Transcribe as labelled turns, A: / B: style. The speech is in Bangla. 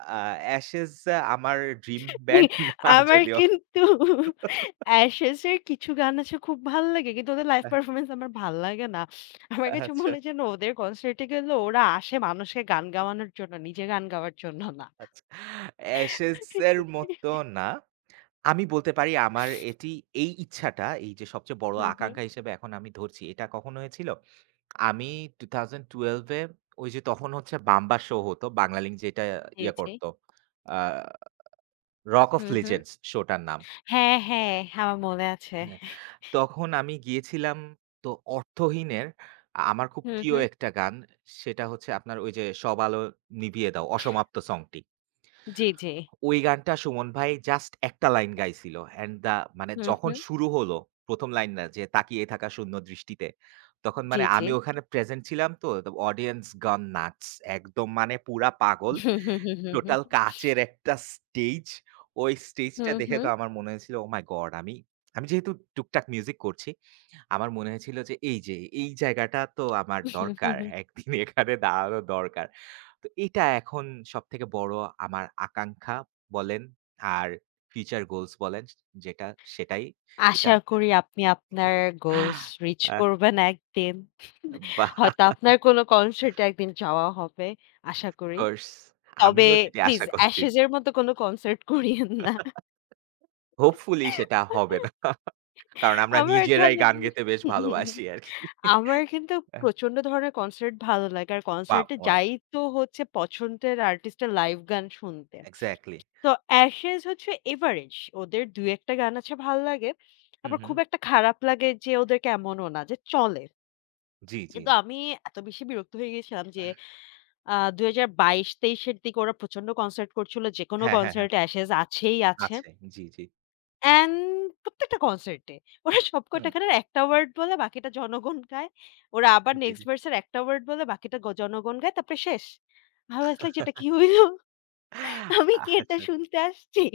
A: অ্যা Ashes অ্যা আমার ড্রিম বান্ড না
B: আমার
A: যদিও।
B: কিন্তু Ashes এর কিছু গান আছে খুব ভাল লাগে। কিন্তু ওদের লাইভ
A: আহ
B: পারফরম্যান্স আমার ভাল লাগে না। আমার কাছে
A: আচ্ছা।
B: মনে যেন ওদের কনসার্টে গেলেও, ওরা আসে মানুষকে গান গাওয়ানোর জন্য, নিজের গান গাওয়ার জন্য না।
A: আচ্ছা Ashes এর মতো না। আমি বলতে পারি আমার এটি, এই ইচ্ছাটা; এই যে সবচেয়ে বড়
B: হু, হু।
A: আকাঙ্খা হিসেবে এখন আমি ধরছি। এটা কখন হয়েছিল? আমি 2012 এ, ঐ যে তখন হচ্ছে বাম্বা শো হতো। বাংলা লিংক যেইটা
B: জি,
A: ইয়ে
B: জি।
A: করতো অ্যা রক ওফ
B: হু, হু।
A: লিজেন্ডস শোটার নাম।
B: হ্যাঁ, হ্যাঁ, আমার মনে আছে।
A: হ্যাঁ। তখন আমি গিয়েছিলাম, তো অর্থহীনের আ আমার খুব
B: হু,
A: প্রিয়
B: হু
A: একটা গান। সেটা হচ্ছে আপনার ওই যে, "সব আলো নিভিয়ে দাও" 'অসমাপ্ত' সং টি
B: জি, জি।
A: ওই গানটা সুমন ভাই জাস্ট ১ টা লাইন গাইছিল। অ্যান্ড দ্যা মানে
B: হু,
A: যখন
B: হু।
A: শুরু হলো, ১ম লাইন না যে, "তাকিয়ে থাকা শূন্য দৃষ্টিতে।" তখন
B: জি,
A: মানে
B: জি।
A: আমি ওখানে প্রেজেন্ট ছিলাম তো, তো অডিয়েন্স গান নাটস একদম মানে পুরা পাগল। টোটাল কাচের একটা স্টেজ। ওই
B: হু,
A: স্টেজটা দেখে তো
B: হু।
A: আমার মনে হয়েছিল, "ওহ মাই গড!" আমি, আমি যেহেতু টুকটাক মিউজিক করছি, আমার মনে হয়েছিল যে, "এই যে এই জায়গাটা তো আমার দরকার। একদিন এখানে দাঁড়ানো দরকার।" তো এটা এখন সবথেকে বড় আমার আকাঙ্খা বলেন, আর ফিউচার গোলস বলেন চে যেটা, সেটাই
B: আশা
A: এটা।
B: করি আপনি আপনার গোলস রিচ
A: অ্যা
B: করবেন একদিন।
A: এম বাহ!
B: হয়তো আপনার কোন কনসার্ট এ একদিন যাওয়া হবে। আশা করি।
A: অফকোর্স!
B: তবে
A: আমিও সেটি
B: প্লিজ,
A: আশা করছি।
B: Ashes এর মত কোনো কনসার্ট করিয়েন না।
A: হোপফুলি সেটা হবে না। কারণ আমরা
B: আমার
A: নিজেরাই
B: জানেন?
A: গান গেতে বেশ ভালোবাসি আরকি।
B: আমার কিন্তু
A: অ্যাহ
B: প্রচন্ড ধরনের কনসার্ট ভালো লাগে। আর
A: বা
B: কনসার্ট এ
A: ওয়াও
B: যাই তো হচ্ছে, পছন্দের আর্টিস্ট এর লাইভ গান শুনতে।
A: এক্সাক্টলি।
B: তো Ashes হচ্ছে এভারেজ, ওদের ২-১ টা গান আছে ভাল লাগে।
A: হু,
B: আবার খুব
A: হু।
B: একটা খারাপ লাগে যে ওদের কে, এমনও না যে চলে।
A: জ্বি, জ্বি।
B: কিন্তু আমি এত বেশি বিরক্ত হয়ে গেছিলাম যে, আ ২০২২-২৩ এর দিকে ওরা প্রচন্ড কনসার্ট করছিল। যেকোনো
A: হ্যাঁ, হ্যাঁ, হ্যাঁ।
B: কনসার্ট এ Ashes আছেই আছে।
A: আছে, জ্বী, জ্বী।
B: অ্যান্ড প্রত্যেকটা কনসার্ট এ। ওরা সব কয়টা
A: হুম।
B: গানের ১ টা ওয়ারড বলে, বাকিটা জনগণ গায়। ওরা আবার
A: জি, জি।
B: নেক্সট ভার্স এর ১ টা ওয়ারড বলে, বাকিটা গ জনগণ গায়, তারপরে শেষ। আই ওয়াজ লাইক "এটা কি হইল? আমি কি এটা
A: আচ্ছা।
B: শুনতে আসছি?